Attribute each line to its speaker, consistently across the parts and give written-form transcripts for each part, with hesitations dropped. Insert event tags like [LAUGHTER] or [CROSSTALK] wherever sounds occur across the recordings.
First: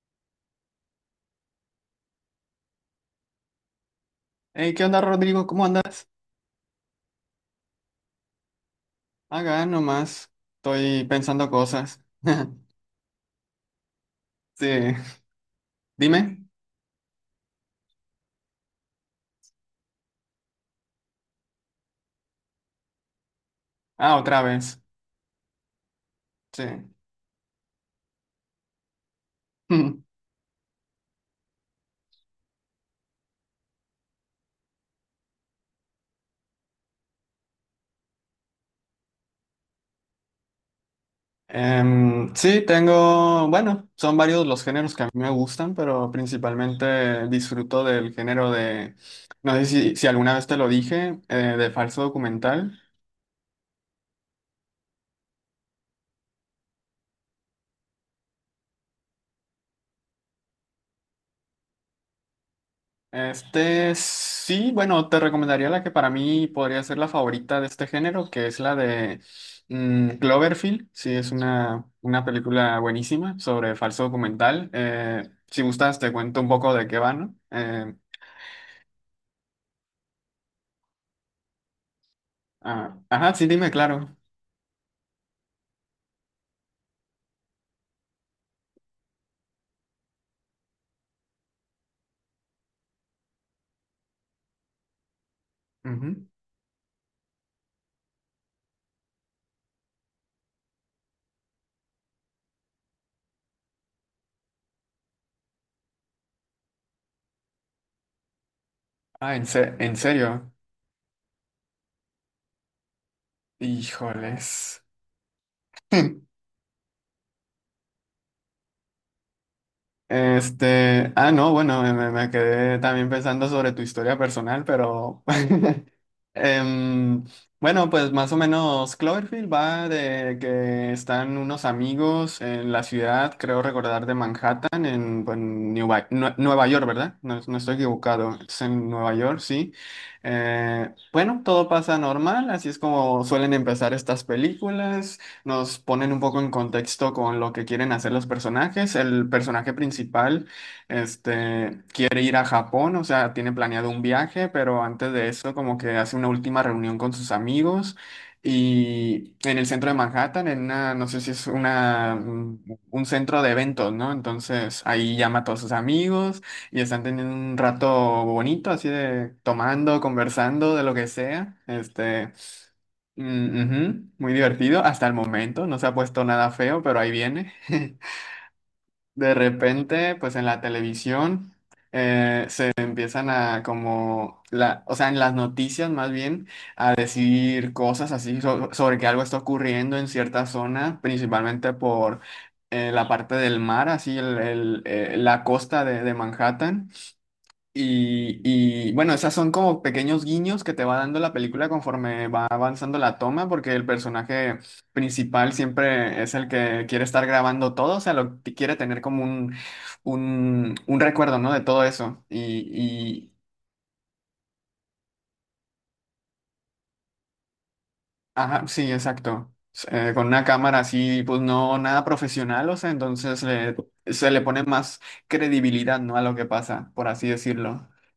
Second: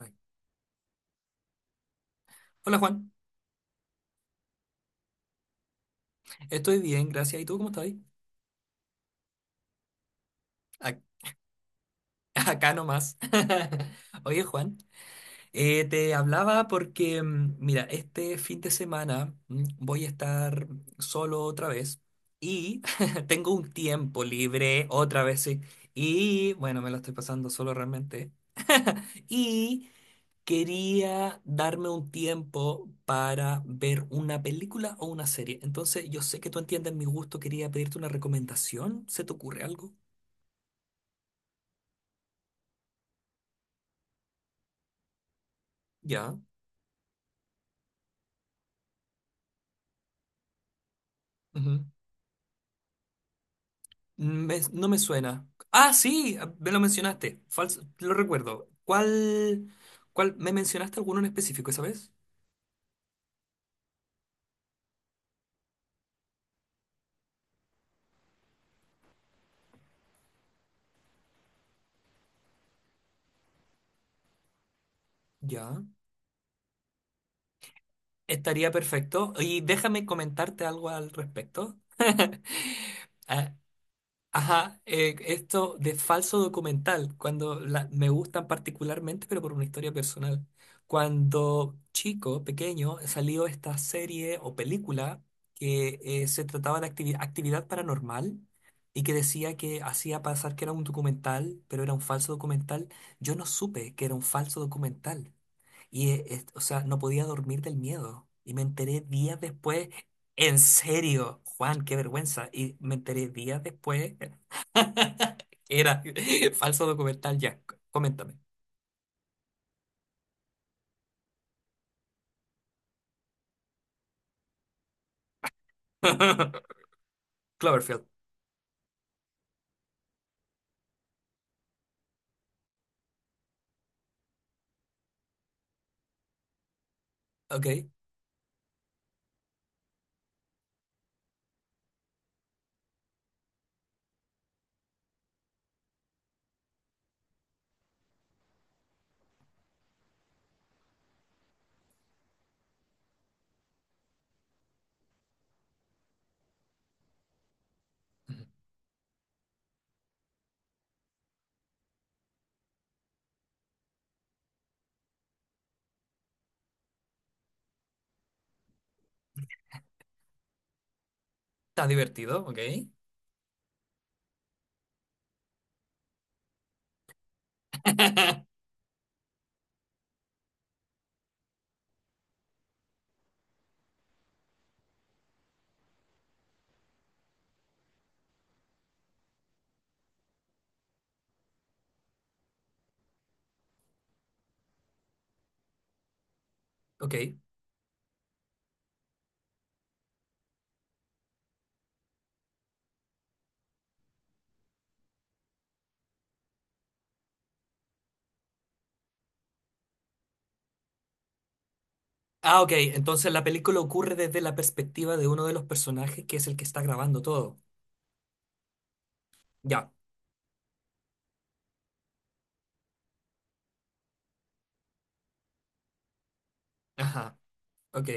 Speaker 1: Ay. Hola Juan,
Speaker 2: Hey, ¿qué onda, Rodrigo? ¿Cómo andas?
Speaker 1: estoy bien, gracias. ¿Y tú cómo estás?
Speaker 2: Acá nomás.
Speaker 1: Ac-
Speaker 2: Estoy pensando cosas.
Speaker 1: [LAUGHS] Acá
Speaker 2: [LAUGHS]
Speaker 1: nomás. [LAUGHS] Oye
Speaker 2: Sí.
Speaker 1: Juan, te
Speaker 2: Dime.
Speaker 1: hablaba porque, mira, este fin de semana voy a estar solo otra vez y [LAUGHS] tengo un
Speaker 2: Ah,
Speaker 1: tiempo
Speaker 2: otra vez.
Speaker 1: libre otra vez, sí. Y
Speaker 2: Sí.
Speaker 1: bueno, me lo estoy pasando solo realmente. [LAUGHS] Y
Speaker 2: [LAUGHS]
Speaker 1: quería darme un tiempo para ver una película o una serie. Entonces, yo sé que tú entiendes mi gusto, quería pedirte una recomendación. ¿Se te ocurre algo?
Speaker 2: Sí, tengo. Bueno, son varios los géneros que a mí me gustan, pero
Speaker 1: Ya.
Speaker 2: principalmente disfruto del género de. No sé si alguna vez te lo dije, de
Speaker 1: Ujú.
Speaker 2: falso documental.
Speaker 1: No me suena. Ah, sí, ah, me lo mencionaste. Falso, lo recuerdo. ¿Cuál? ¿Me mencionaste alguno en específico esa vez?
Speaker 2: Este sí, bueno, te recomendaría la que para mí podría ser la favorita de este género, que es la de Cloverfield. Sí, es una película buenísima sobre falso documental. Si
Speaker 1: Ya.
Speaker 2: gustas, te cuento un poco de qué va, ¿no?
Speaker 1: Estaría perfecto. Y déjame comentarte algo al respecto. [LAUGHS]
Speaker 2: Ajá, sí,
Speaker 1: Ah,
Speaker 2: dime, claro.
Speaker 1: ajá, esto de falso documental, cuando me gustan particularmente, pero por una historia personal. Cuando chico, pequeño, salió esta serie o película que
Speaker 2: Ujú.
Speaker 1: se trataba de actividad paranormal y que decía que hacía pasar que era un documental, pero era un falso documental. Yo no supe que era un falso documental. Y, o sea, no podía dormir del miedo. Y me enteré
Speaker 2: Ah,
Speaker 1: días
Speaker 2: en, se-
Speaker 1: después,
Speaker 2: en serio.
Speaker 1: en serio, Juan, qué vergüenza. Y me enteré días después,
Speaker 2: Híjoles.
Speaker 1: [LAUGHS] era falso documental, ya, coméntame.
Speaker 2: Ah, no, bueno, me quedé también pensando sobre tu historia personal, pero [LAUGHS]
Speaker 1: [LAUGHS]
Speaker 2: em, bueno,
Speaker 1: Cloverfield,
Speaker 2: pues más o menos Cloverfield va de que están unos amigos en la ciudad, creo recordar de Manhattan, pues, Nueva York, ¿verdad? No, no
Speaker 1: ok.
Speaker 2: estoy equivocado, es en Nueva York, sí. Bueno, todo pasa normal, así es como suelen empezar estas películas. Nos ponen un poco en contexto con lo que quieren hacer los personajes. El personaje principal, quiere ir a Japón, o sea, tiene planeado un viaje, pero antes de eso como que hace una última reunión con sus amigos y en el centro de Manhattan, en una, no sé si es una, un centro de eventos, ¿no? Entonces ahí llama a todos sus amigos y están teniendo un rato bonito, así de tomando, conversando, de lo que sea,
Speaker 1: Está
Speaker 2: este.
Speaker 1: divertido, ok.
Speaker 2: Mm, ujú, muy divertido hasta el momento, no se ha puesto nada feo, pero ahí viene. [LAUGHS]
Speaker 1: [LAUGHS]
Speaker 2: De repente, pues en la televisión se empiezan a como, o sea, en las noticias más bien, a decir cosas así sobre que algo está ocurriendo en cierta zona, principalmente por la parte del mar, así la costa de Manhattan.
Speaker 1: Ok.
Speaker 2: Bueno, esas son como pequeños guiños que te va dando la película conforme va avanzando la toma, porque el personaje principal siempre es el que quiere estar grabando todo, o sea, lo que quiere tener como un recuerdo, ¿no? De todo eso.
Speaker 1: Ah, ok, entonces
Speaker 2: Y
Speaker 1: la película ocurre desde la perspectiva de uno de los personajes que es el que está grabando todo.
Speaker 2: ajá, sí, exacto.
Speaker 1: Ya.
Speaker 2: Con una cámara así, pues no nada profesional, o sea, entonces se le pone más credibilidad, ¿no? A lo que pasa, por así
Speaker 1: Ajá.
Speaker 2: decirlo.
Speaker 1: Ok.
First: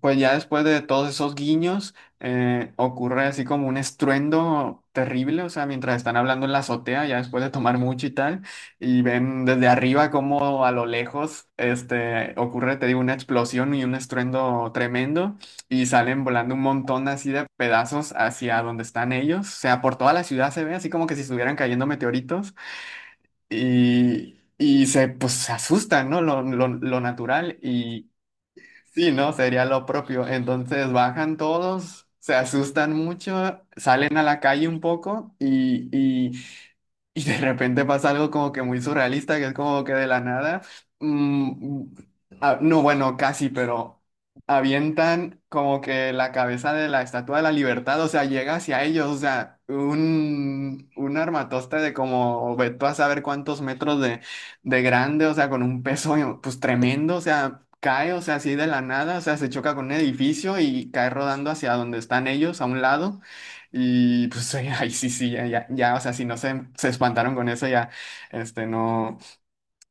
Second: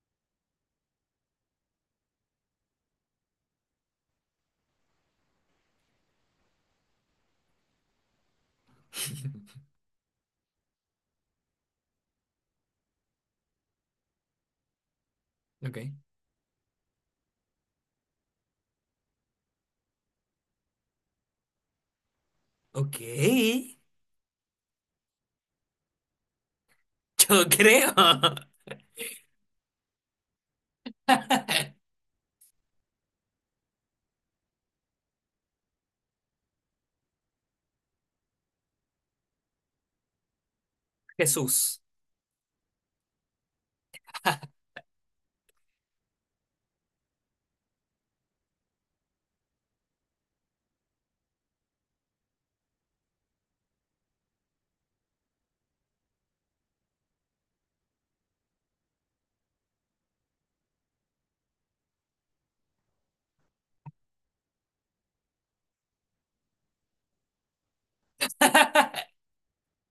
Speaker 2: Pues ya después de todos esos guiños, ocurre así como un estruendo terrible, o sea, mientras están hablando en la azotea, ya después de tomar mucho y tal, y ven
Speaker 1: [LAUGHS]
Speaker 2: desde arriba como a lo lejos, ocurre, te digo, una explosión y un estruendo tremendo,
Speaker 1: Ok.
Speaker 2: y salen volando un montón así de pedazos hacia donde están ellos, o sea, por toda la ciudad se ve así como que si estuvieran cayendo meteoritos,
Speaker 1: Ok.
Speaker 2: y... Y se, pues, se asustan, ¿no? Lo
Speaker 1: Yo
Speaker 2: natural.
Speaker 1: creo.
Speaker 2: Sí, ¿no? Sería lo propio. Entonces bajan
Speaker 1: [LAUGHS]
Speaker 2: todos, se asustan mucho, salen a la calle un poco y de repente pasa algo como que muy surrealista, que es como que de la nada.
Speaker 1: Jesús.
Speaker 2: mm, ah, no, bueno, casi, pero avientan como que la cabeza de la Estatua de la Libertad, o sea, llega hacia ellos, o sea, un armatoste de como, ve tú a saber cuántos metros de grande, o sea, con un peso pues tremendo, o sea, cae, o sea, así de la nada, o sea, se choca con un edificio y cae rodando hacia donde están ellos, a un lado. Y pues [LAUGHS] ahí sí, sí, ya, ya, ya, o sea, si no se espantaron con eso, ya, no,
Speaker 1: [LAUGHS]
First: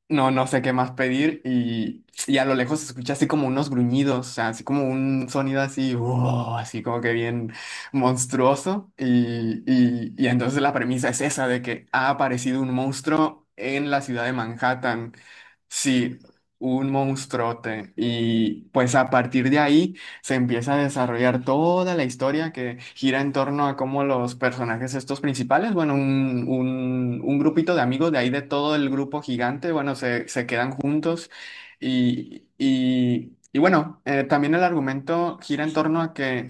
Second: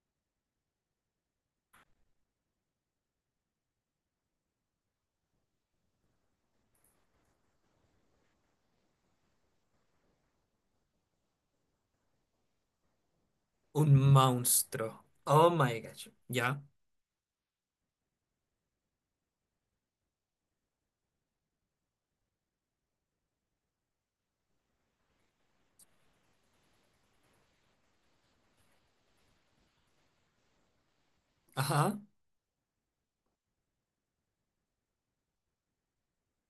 Speaker 2: no, no sé qué más pedir y a lo lejos se escucha así como unos gruñidos, o sea, así como un sonido así, wow, así como que bien monstruoso y entonces la premisa es esa de que ha aparecido un monstruo en
Speaker 1: Un
Speaker 2: la ciudad de
Speaker 1: monstruo.
Speaker 2: Manhattan.
Speaker 1: Oh my gosh.
Speaker 2: Sí,
Speaker 1: Ya.
Speaker 2: un monstruote. Y pues a partir de ahí se empieza a desarrollar toda la historia que gira en torno a cómo los personajes estos principales, bueno, un grupito de amigos de ahí de todo el grupo gigante, bueno, se quedan juntos
Speaker 1: Ajá.
Speaker 2: y bueno, también el argumento gira en torno a que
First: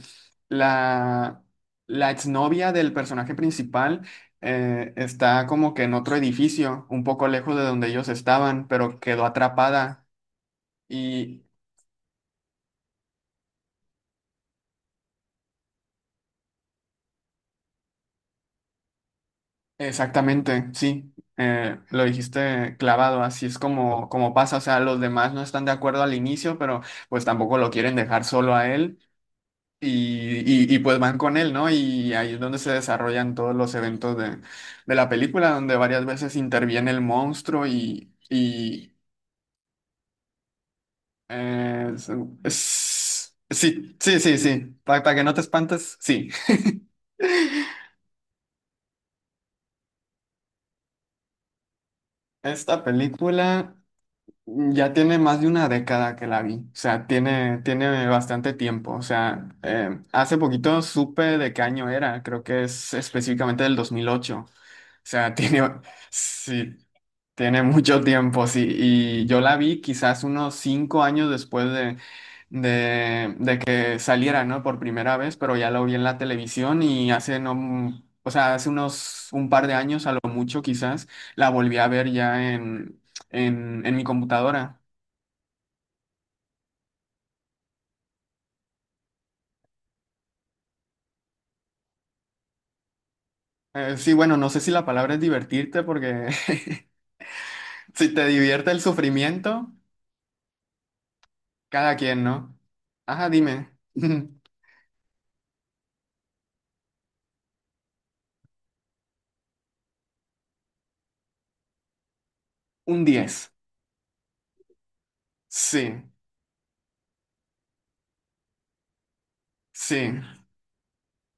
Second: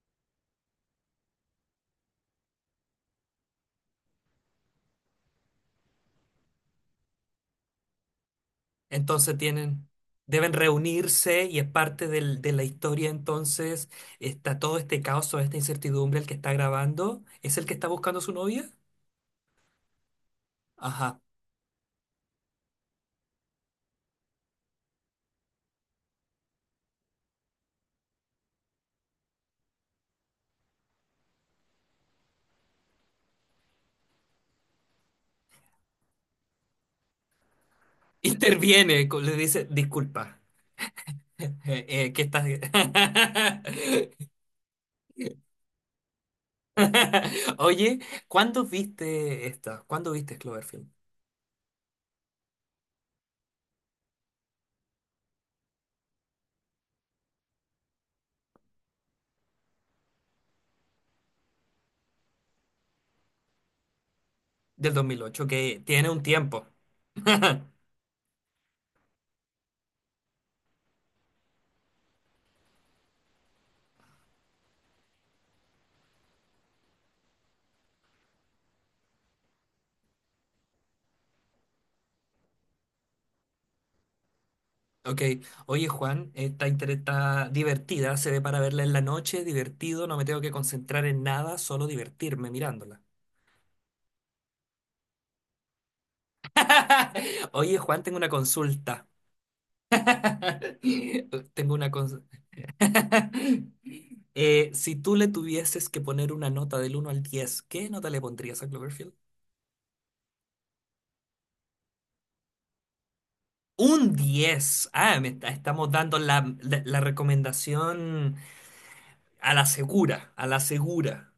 Speaker 2: la, la exnovia del personaje principal está como que en otro edificio, un poco lejos de donde ellos estaban, pero quedó
Speaker 1: Entonces tienen.
Speaker 2: atrapada.
Speaker 1: Deben reunirse
Speaker 2: Y
Speaker 1: y es parte de la historia. Entonces está todo este caos, toda esta incertidumbre. El que está grabando es el que está buscando a su novia.
Speaker 2: exactamente, sí,
Speaker 1: Ajá.
Speaker 2: lo dijiste clavado, así es como, como pasa. O sea, los demás no están de acuerdo al inicio, pero pues tampoco lo quieren dejar solo a él. Pues van con él, ¿no? Y ahí es donde se desarrollan todos los eventos de la película, donde varias veces interviene el monstruo
Speaker 1: [LAUGHS]
Speaker 2: y
Speaker 1: Interviene, le dice, disculpa.
Speaker 2: Eh, es-
Speaker 1: ¿Qué estás?
Speaker 2: sí, sí, sí, sí. Para que no te espantes, sí. [LAUGHS]
Speaker 1: [LAUGHS] Oye, ¿cuándo viste esta? ¿Cuándo viste Cloverfield?
Speaker 2: Esta película ya tiene más de una década que la vi. O sea, tiene bastante tiempo. O sea, hace poquito supe de qué año era. Creo que es específicamente del 2008. O
Speaker 1: Del dos mil
Speaker 2: sea, [LAUGHS]
Speaker 1: ocho.
Speaker 2: tiene,
Speaker 1: Que tiene un tiempo.
Speaker 2: sí, tiene
Speaker 1: [LAUGHS]
Speaker 2: mucho tiempo, sí. Y yo la vi quizás unos 5 años después de que saliera, ¿no? Por primera vez, pero ya lo vi en la televisión y hace no, o sea, hace unos un par de años a lo mucho quizás la volví a ver ya en, en mi computadora.
Speaker 1: Ok, oye Juan, esta está divertida, se ve para verla en la noche, divertido, no me tengo que concentrar en nada, solo divertirme mirándola.
Speaker 2: Sí, bueno, no sé si la palabra es divertirte porque
Speaker 1: [LAUGHS] Oye
Speaker 2: [LAUGHS]
Speaker 1: Juan,
Speaker 2: si
Speaker 1: tengo
Speaker 2: te
Speaker 1: una
Speaker 2: divierte el
Speaker 1: consulta.
Speaker 2: sufrimiento,
Speaker 1: [LAUGHS] Tengo una
Speaker 2: cada quien,
Speaker 1: consulta.
Speaker 2: ¿no? Ajá, dime.
Speaker 1: [LAUGHS]
Speaker 2: [LAUGHS]
Speaker 1: si tú le tuvieses que poner una nota del uno al 10, ¿qué nota le pondrías a Cloverfield?
Speaker 2: Un 10.
Speaker 1: Un 10. Ah, estamos
Speaker 2: Sí,
Speaker 1: dando la recomendación a la
Speaker 2: sí.
Speaker 1: segura, a la segura.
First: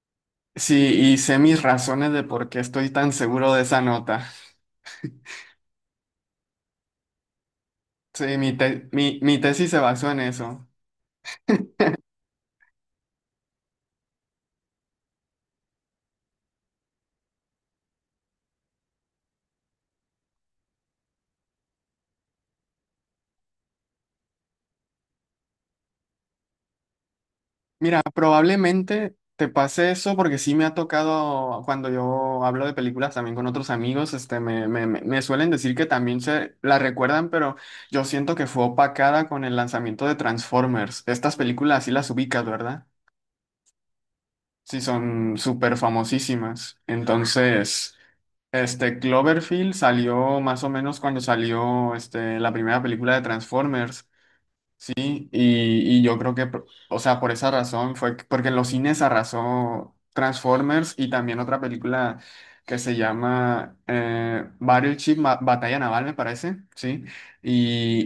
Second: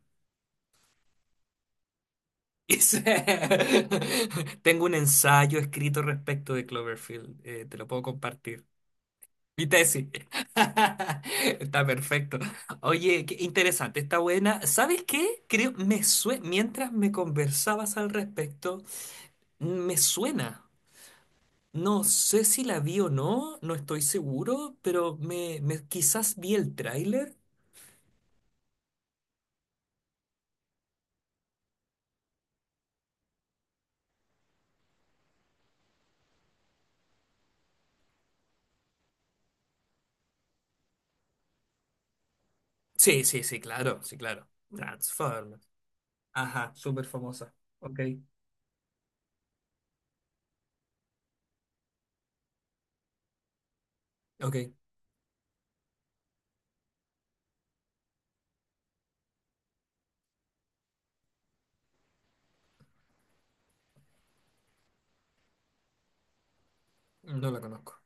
Speaker 2: Sí, y sé mis razones de por qué estoy
Speaker 1: Es-
Speaker 2: tan seguro de esa nota.
Speaker 1: [LAUGHS] Tengo un ensayo escrito respecto de Cloverfield. Te lo puedo
Speaker 2: Sí, mi,
Speaker 1: compartir.
Speaker 2: te- mi, mi
Speaker 1: Mi
Speaker 2: tesis se
Speaker 1: tesis.
Speaker 2: basó en eso.
Speaker 1: [LAUGHS] Está perfecto. Oye, qué interesante, está buena. ¿Sabes qué? Creo, mientras me conversabas al respecto, me suena. No sé si la vi o no, no estoy seguro, pero quizás vi el tráiler.
Speaker 2: Mira, probablemente te pase eso porque sí me ha tocado cuando yo hablo de películas también con otros amigos, este, me suelen decir que también se la recuerdan, pero yo siento que fue opacada con el lanzamiento de Transformers. Estas películas sí las ubicas, ¿verdad?
Speaker 1: Sí, sí, sí, claro, sí, claro.
Speaker 2: Sí, son
Speaker 1: Transformers.
Speaker 2: súper
Speaker 1: Ajá,
Speaker 2: famosísimas.
Speaker 1: súper famosa.
Speaker 2: Entonces...
Speaker 1: Ok,
Speaker 2: Este Cloverfield salió más o menos cuando salió este, la primera película de Transformers,
Speaker 1: ok,
Speaker 2: ¿sí? Y yo creo que, por- o sea, por esa razón fue que- porque en los cines arrasó Transformers y también otra película que se llama Battleship, Batalla Naval, me parece, ¿sí?
Speaker 1: no la conozco.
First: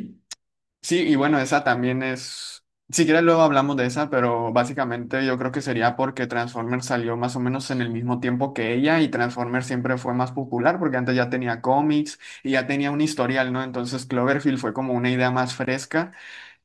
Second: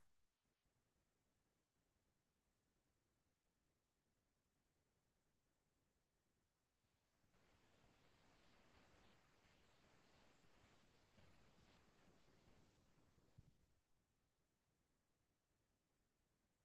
Speaker 2: Sí, y bueno, esa también es, si quieres luego hablamos de esa, pero básicamente yo creo que sería porque Transformers salió más o menos en el mismo tiempo que ella y Transformers siempre fue más popular porque antes ya tenía cómics y ya tenía un historial, ¿no? Entonces Cloverfield fue como una idea más fresca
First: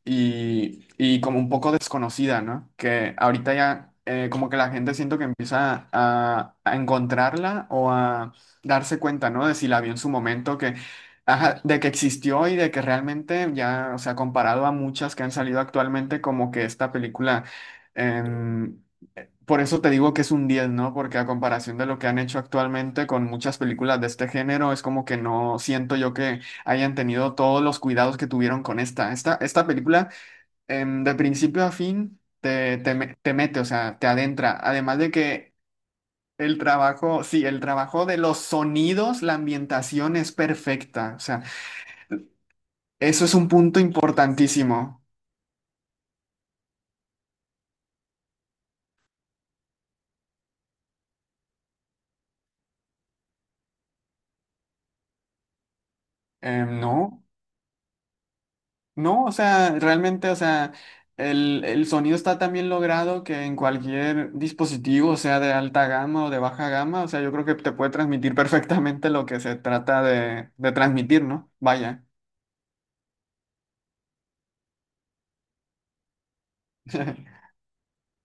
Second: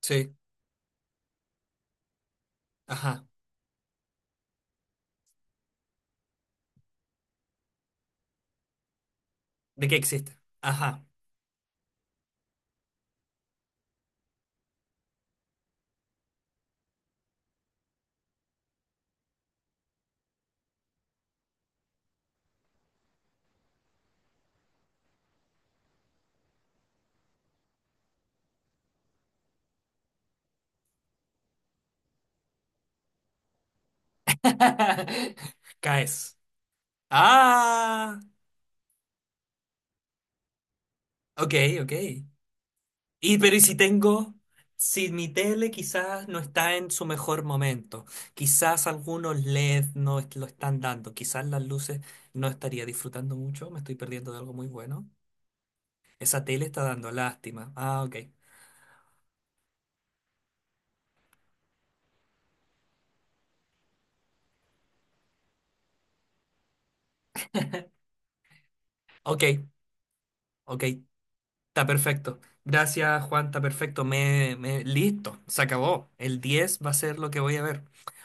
Speaker 1: Sí,
Speaker 2: y como un poco desconocida, ¿no? Que
Speaker 1: ajá.
Speaker 2: ahorita ya como que la gente siento que empieza a encontrarla o a darse cuenta, ¿no? De si la
Speaker 1: ¿De
Speaker 2: vio
Speaker 1: qué
Speaker 2: en su
Speaker 1: existe?
Speaker 2: momento, que,
Speaker 1: Ajá.
Speaker 2: ajá, de que existió y de que realmente ya, o sea, comparado a muchas que han salido actualmente, como que esta película... em, por eso te digo que es un 10, ¿no? Porque a comparación de lo que han hecho actualmente con muchas películas de este género, es como que no siento yo que hayan tenido todos los cuidados que tuvieron con esta. Esta película de principio a fin te mete, o sea, te adentra. Además de
Speaker 1: [LAUGHS]
Speaker 2: que
Speaker 1: Caes.
Speaker 2: el trabajo, sí, el trabajo de
Speaker 1: Ah,
Speaker 2: los sonidos, la ambientación es perfecta. O sea,
Speaker 1: ok, ok.
Speaker 2: eso es
Speaker 1: Y
Speaker 2: un
Speaker 1: pero ¿y
Speaker 2: punto importantísimo.
Speaker 1: si mi tele quizás no está en su mejor momento, quizás algunos LED no est- lo están dando, quizás las luces no estaría disfrutando mucho, me estoy perdiendo de algo muy bueno. Esa tele está
Speaker 2: No,
Speaker 1: dando lástima. Ah, ok.
Speaker 2: no, o sea, realmente, o sea, el sonido está tan bien logrado que en cualquier dispositivo, sea de alta gama o de baja gama, o sea, yo creo que te puede transmitir perfectamente lo que
Speaker 1: Ok,
Speaker 2: se trata de
Speaker 1: ok.
Speaker 2: transmitir, ¿no?
Speaker 1: Está
Speaker 2: Vaya.
Speaker 1: perfecto. Gracias, Juan, está perfecto. Listo, se acabó. El 10 va a ser lo que
Speaker 2: [LAUGHS]
Speaker 1: voy a ver.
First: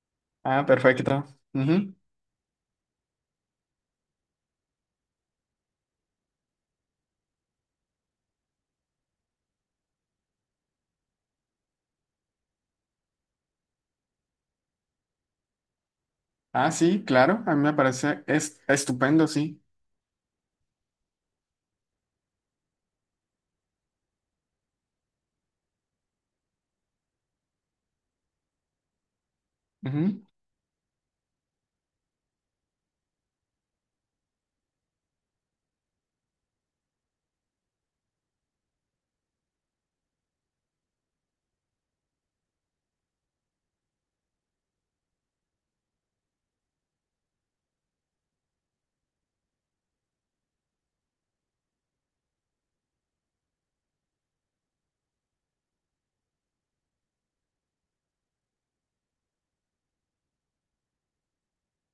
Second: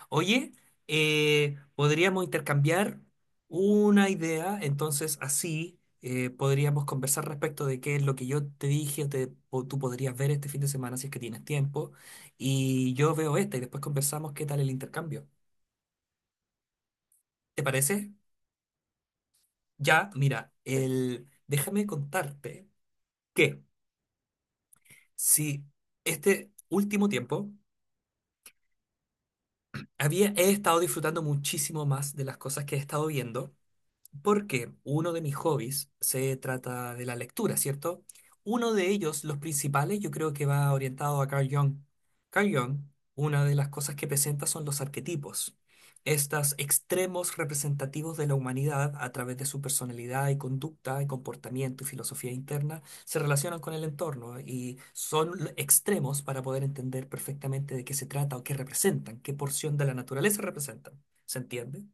Speaker 1: Oye,
Speaker 2: Ah, perfecto. Ujú.
Speaker 1: podríamos intercambiar una idea, entonces así podríamos conversar respecto de qué es lo que yo te dije, o tú podrías ver este fin de semana si es que tienes tiempo, y yo veo esta y después conversamos qué tal el intercambio.
Speaker 2: Ah, sí, claro, a mí
Speaker 1: ¿Te
Speaker 2: me
Speaker 1: parece?
Speaker 2: parece es estupendo, sí.
Speaker 1: Ya, mira, déjame contarte que si este último tiempo,
Speaker 2: Ujú.
Speaker 1: he estado disfrutando muchísimo más de las cosas que he estado viendo. Porque uno de mis hobbies se trata de la lectura, ¿cierto? Uno de ellos, los principales, yo creo que va orientado a Carl Jung. Carl Jung, una de las cosas que presenta son los arquetipos, estos extremos representativos de la humanidad a través de su personalidad y conducta y comportamiento y filosofía interna, se relacionan con el entorno y son extremos para poder entender perfectamente de qué se trata o qué representan, qué porción de la naturaleza representan. ¿Se entiende?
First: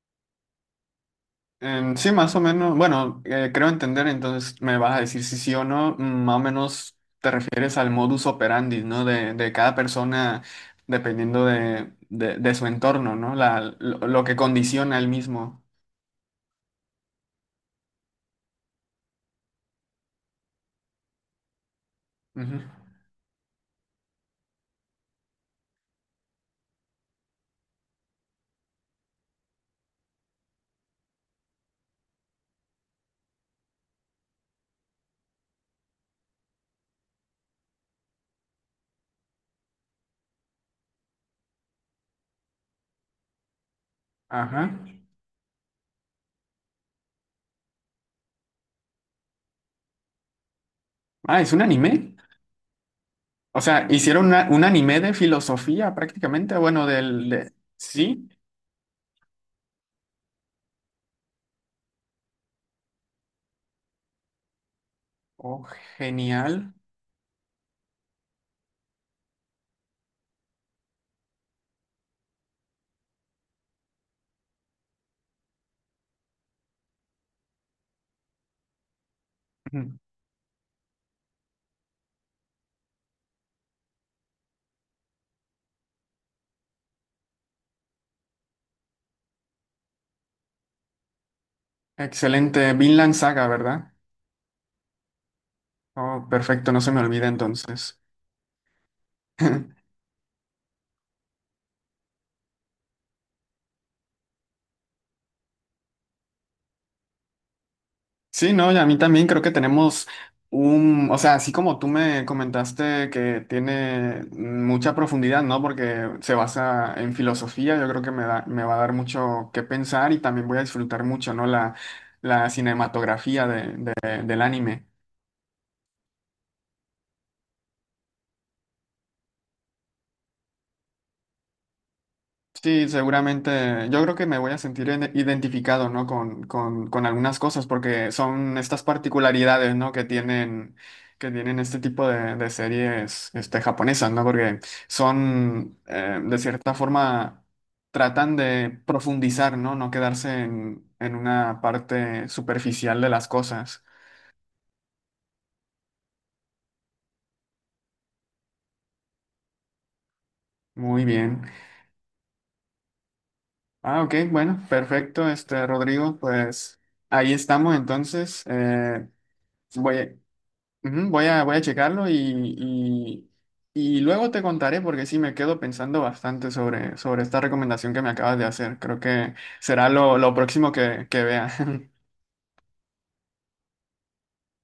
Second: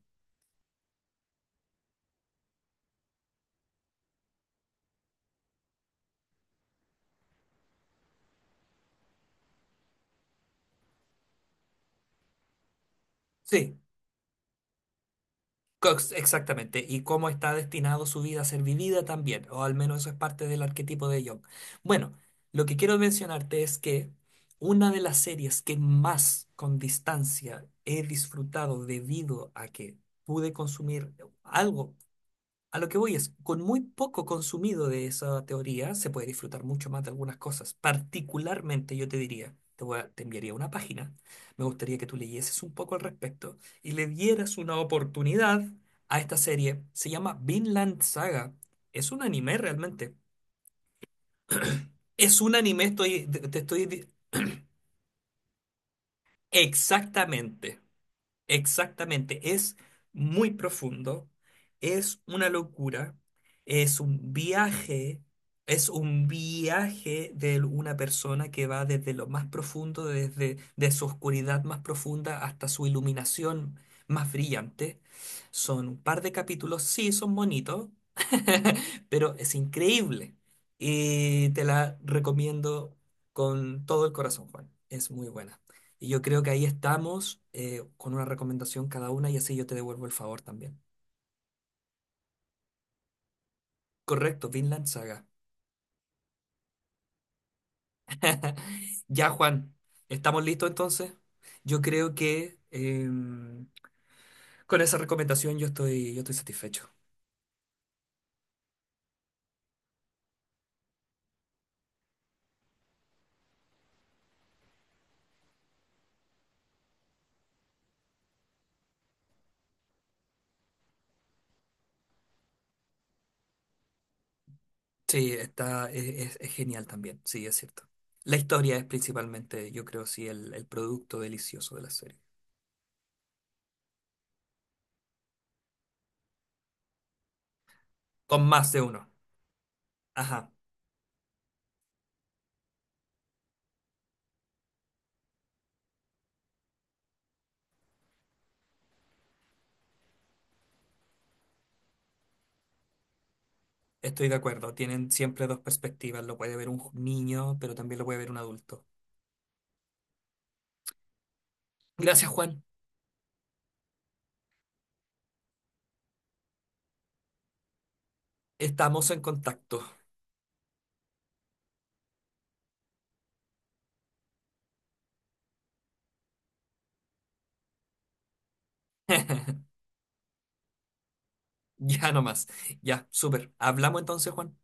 Speaker 2: Sí, más o menos, bueno, creo entender, entonces me vas a decir si sí o no, más o menos te refieres al modus operandi, ¿no? De cada persona dependiendo de su entorno, ¿no? La,
Speaker 1: Sí.
Speaker 2: lo, lo que condiciona el mismo.
Speaker 1: Cox, exactamente, y cómo está destinado su vida a ser vivida también, o al menos eso es parte del arquetipo de Young. Bueno,
Speaker 2: Ujú.
Speaker 1: lo que quiero mencionarte es que una de las series que más con distancia he disfrutado debido a que pude consumir algo a lo que voy es, con muy poco consumido de esa teoría, se puede disfrutar mucho más de algunas cosas. Particularmente, yo te diría, te enviaría una página, me gustaría que tú leyeses un poco al respecto y le dieras
Speaker 2: Ajá.
Speaker 1: una oportunidad a esta serie. Se llama Vinland Saga. Es un anime realmente.
Speaker 2: Ah, ¿es un anime?
Speaker 1: Es un anime, estoy, te
Speaker 2: O
Speaker 1: estoy...
Speaker 2: sea,
Speaker 1: di-
Speaker 2: hicieron una- un anime de filosofía prácticamente, bueno, del... de-
Speaker 1: Exactamente.
Speaker 2: Sí,
Speaker 1: Exactamente, es muy profundo, es una locura, es un viaje,
Speaker 2: oh,
Speaker 1: es un
Speaker 2: genial.
Speaker 1: viaje de una persona que va desde lo más profundo, desde de su oscuridad más profunda hasta su iluminación más brillante. Son un par de capítulos, sí, son bonitos, [LAUGHS] pero es increíble y te la recomiendo con todo el corazón, Juan. Es muy buena. Y yo creo que ahí estamos con una recomendación cada una y así yo te devuelvo el favor también.
Speaker 2: Excelente, Vinland Saga, ¿verdad?
Speaker 1: Correcto, Vinland Saga.
Speaker 2: Oh, perfecto, no se me olvida entonces.
Speaker 1: [LAUGHS] Ya, Juan,
Speaker 2: [LAUGHS]
Speaker 1: ¿estamos listos entonces? Yo creo que con esa recomendación yo estoy satisfecho.
Speaker 2: Sí, no, y a mí también creo que tenemos o sea, así como tú me comentaste que tiene mucha profundidad, ¿no? Porque se basa en filosofía, yo creo que me da, me va a dar mucho que pensar y también voy a disfrutar mucho, ¿no? La cinematografía del anime.
Speaker 1: Sí, está, es genial también, sí, es cierto. La historia es principalmente, yo creo, sí, el producto delicioso de la serie.
Speaker 2: Sí, seguramente. Yo creo que me voy a sentir ide- identificado, ¿no? Con algunas cosas, porque
Speaker 1: Con
Speaker 2: son
Speaker 1: más de
Speaker 2: estas
Speaker 1: uno.
Speaker 2: particularidades, ¿no? Que
Speaker 1: Ajá,
Speaker 2: tienen, que tienen este tipo de series, japonesas, ¿no? Porque son, de cierta forma, tratan de profundizar, ¿no? No quedarse en una parte superficial de las cosas.
Speaker 1: estoy de acuerdo. Tienen siempre dos perspectivas. Lo puede ver un niño, pero también lo puede ver un adulto.
Speaker 2: Muy bien.
Speaker 1: Gracias, Juan.
Speaker 2: Ah, ok, bueno, perfecto, Rodrigo, pues ahí estamos entonces.
Speaker 1: Estamos en contacto.
Speaker 2: Voy, Ujú. Voy a checarlo y, luego te contaré porque sí me quedo pensando bastante sobre esta recomendación que me acabas de hacer. Creo que
Speaker 1: [LAUGHS]
Speaker 2: será lo próximo que vea. [LAUGHS]
Speaker 1: Ya nomás. Ya, súper. Hablamos entonces, Juan.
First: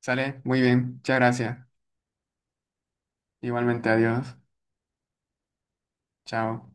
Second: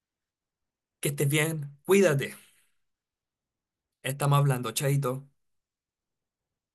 Speaker 2: Sale, muy bien,
Speaker 1: Que
Speaker 2: muchas
Speaker 1: estés
Speaker 2: gracias.
Speaker 1: bien. Cuídate.
Speaker 2: Igualmente, adiós.
Speaker 1: Estamos hablando, chaito.
Speaker 2: Chao.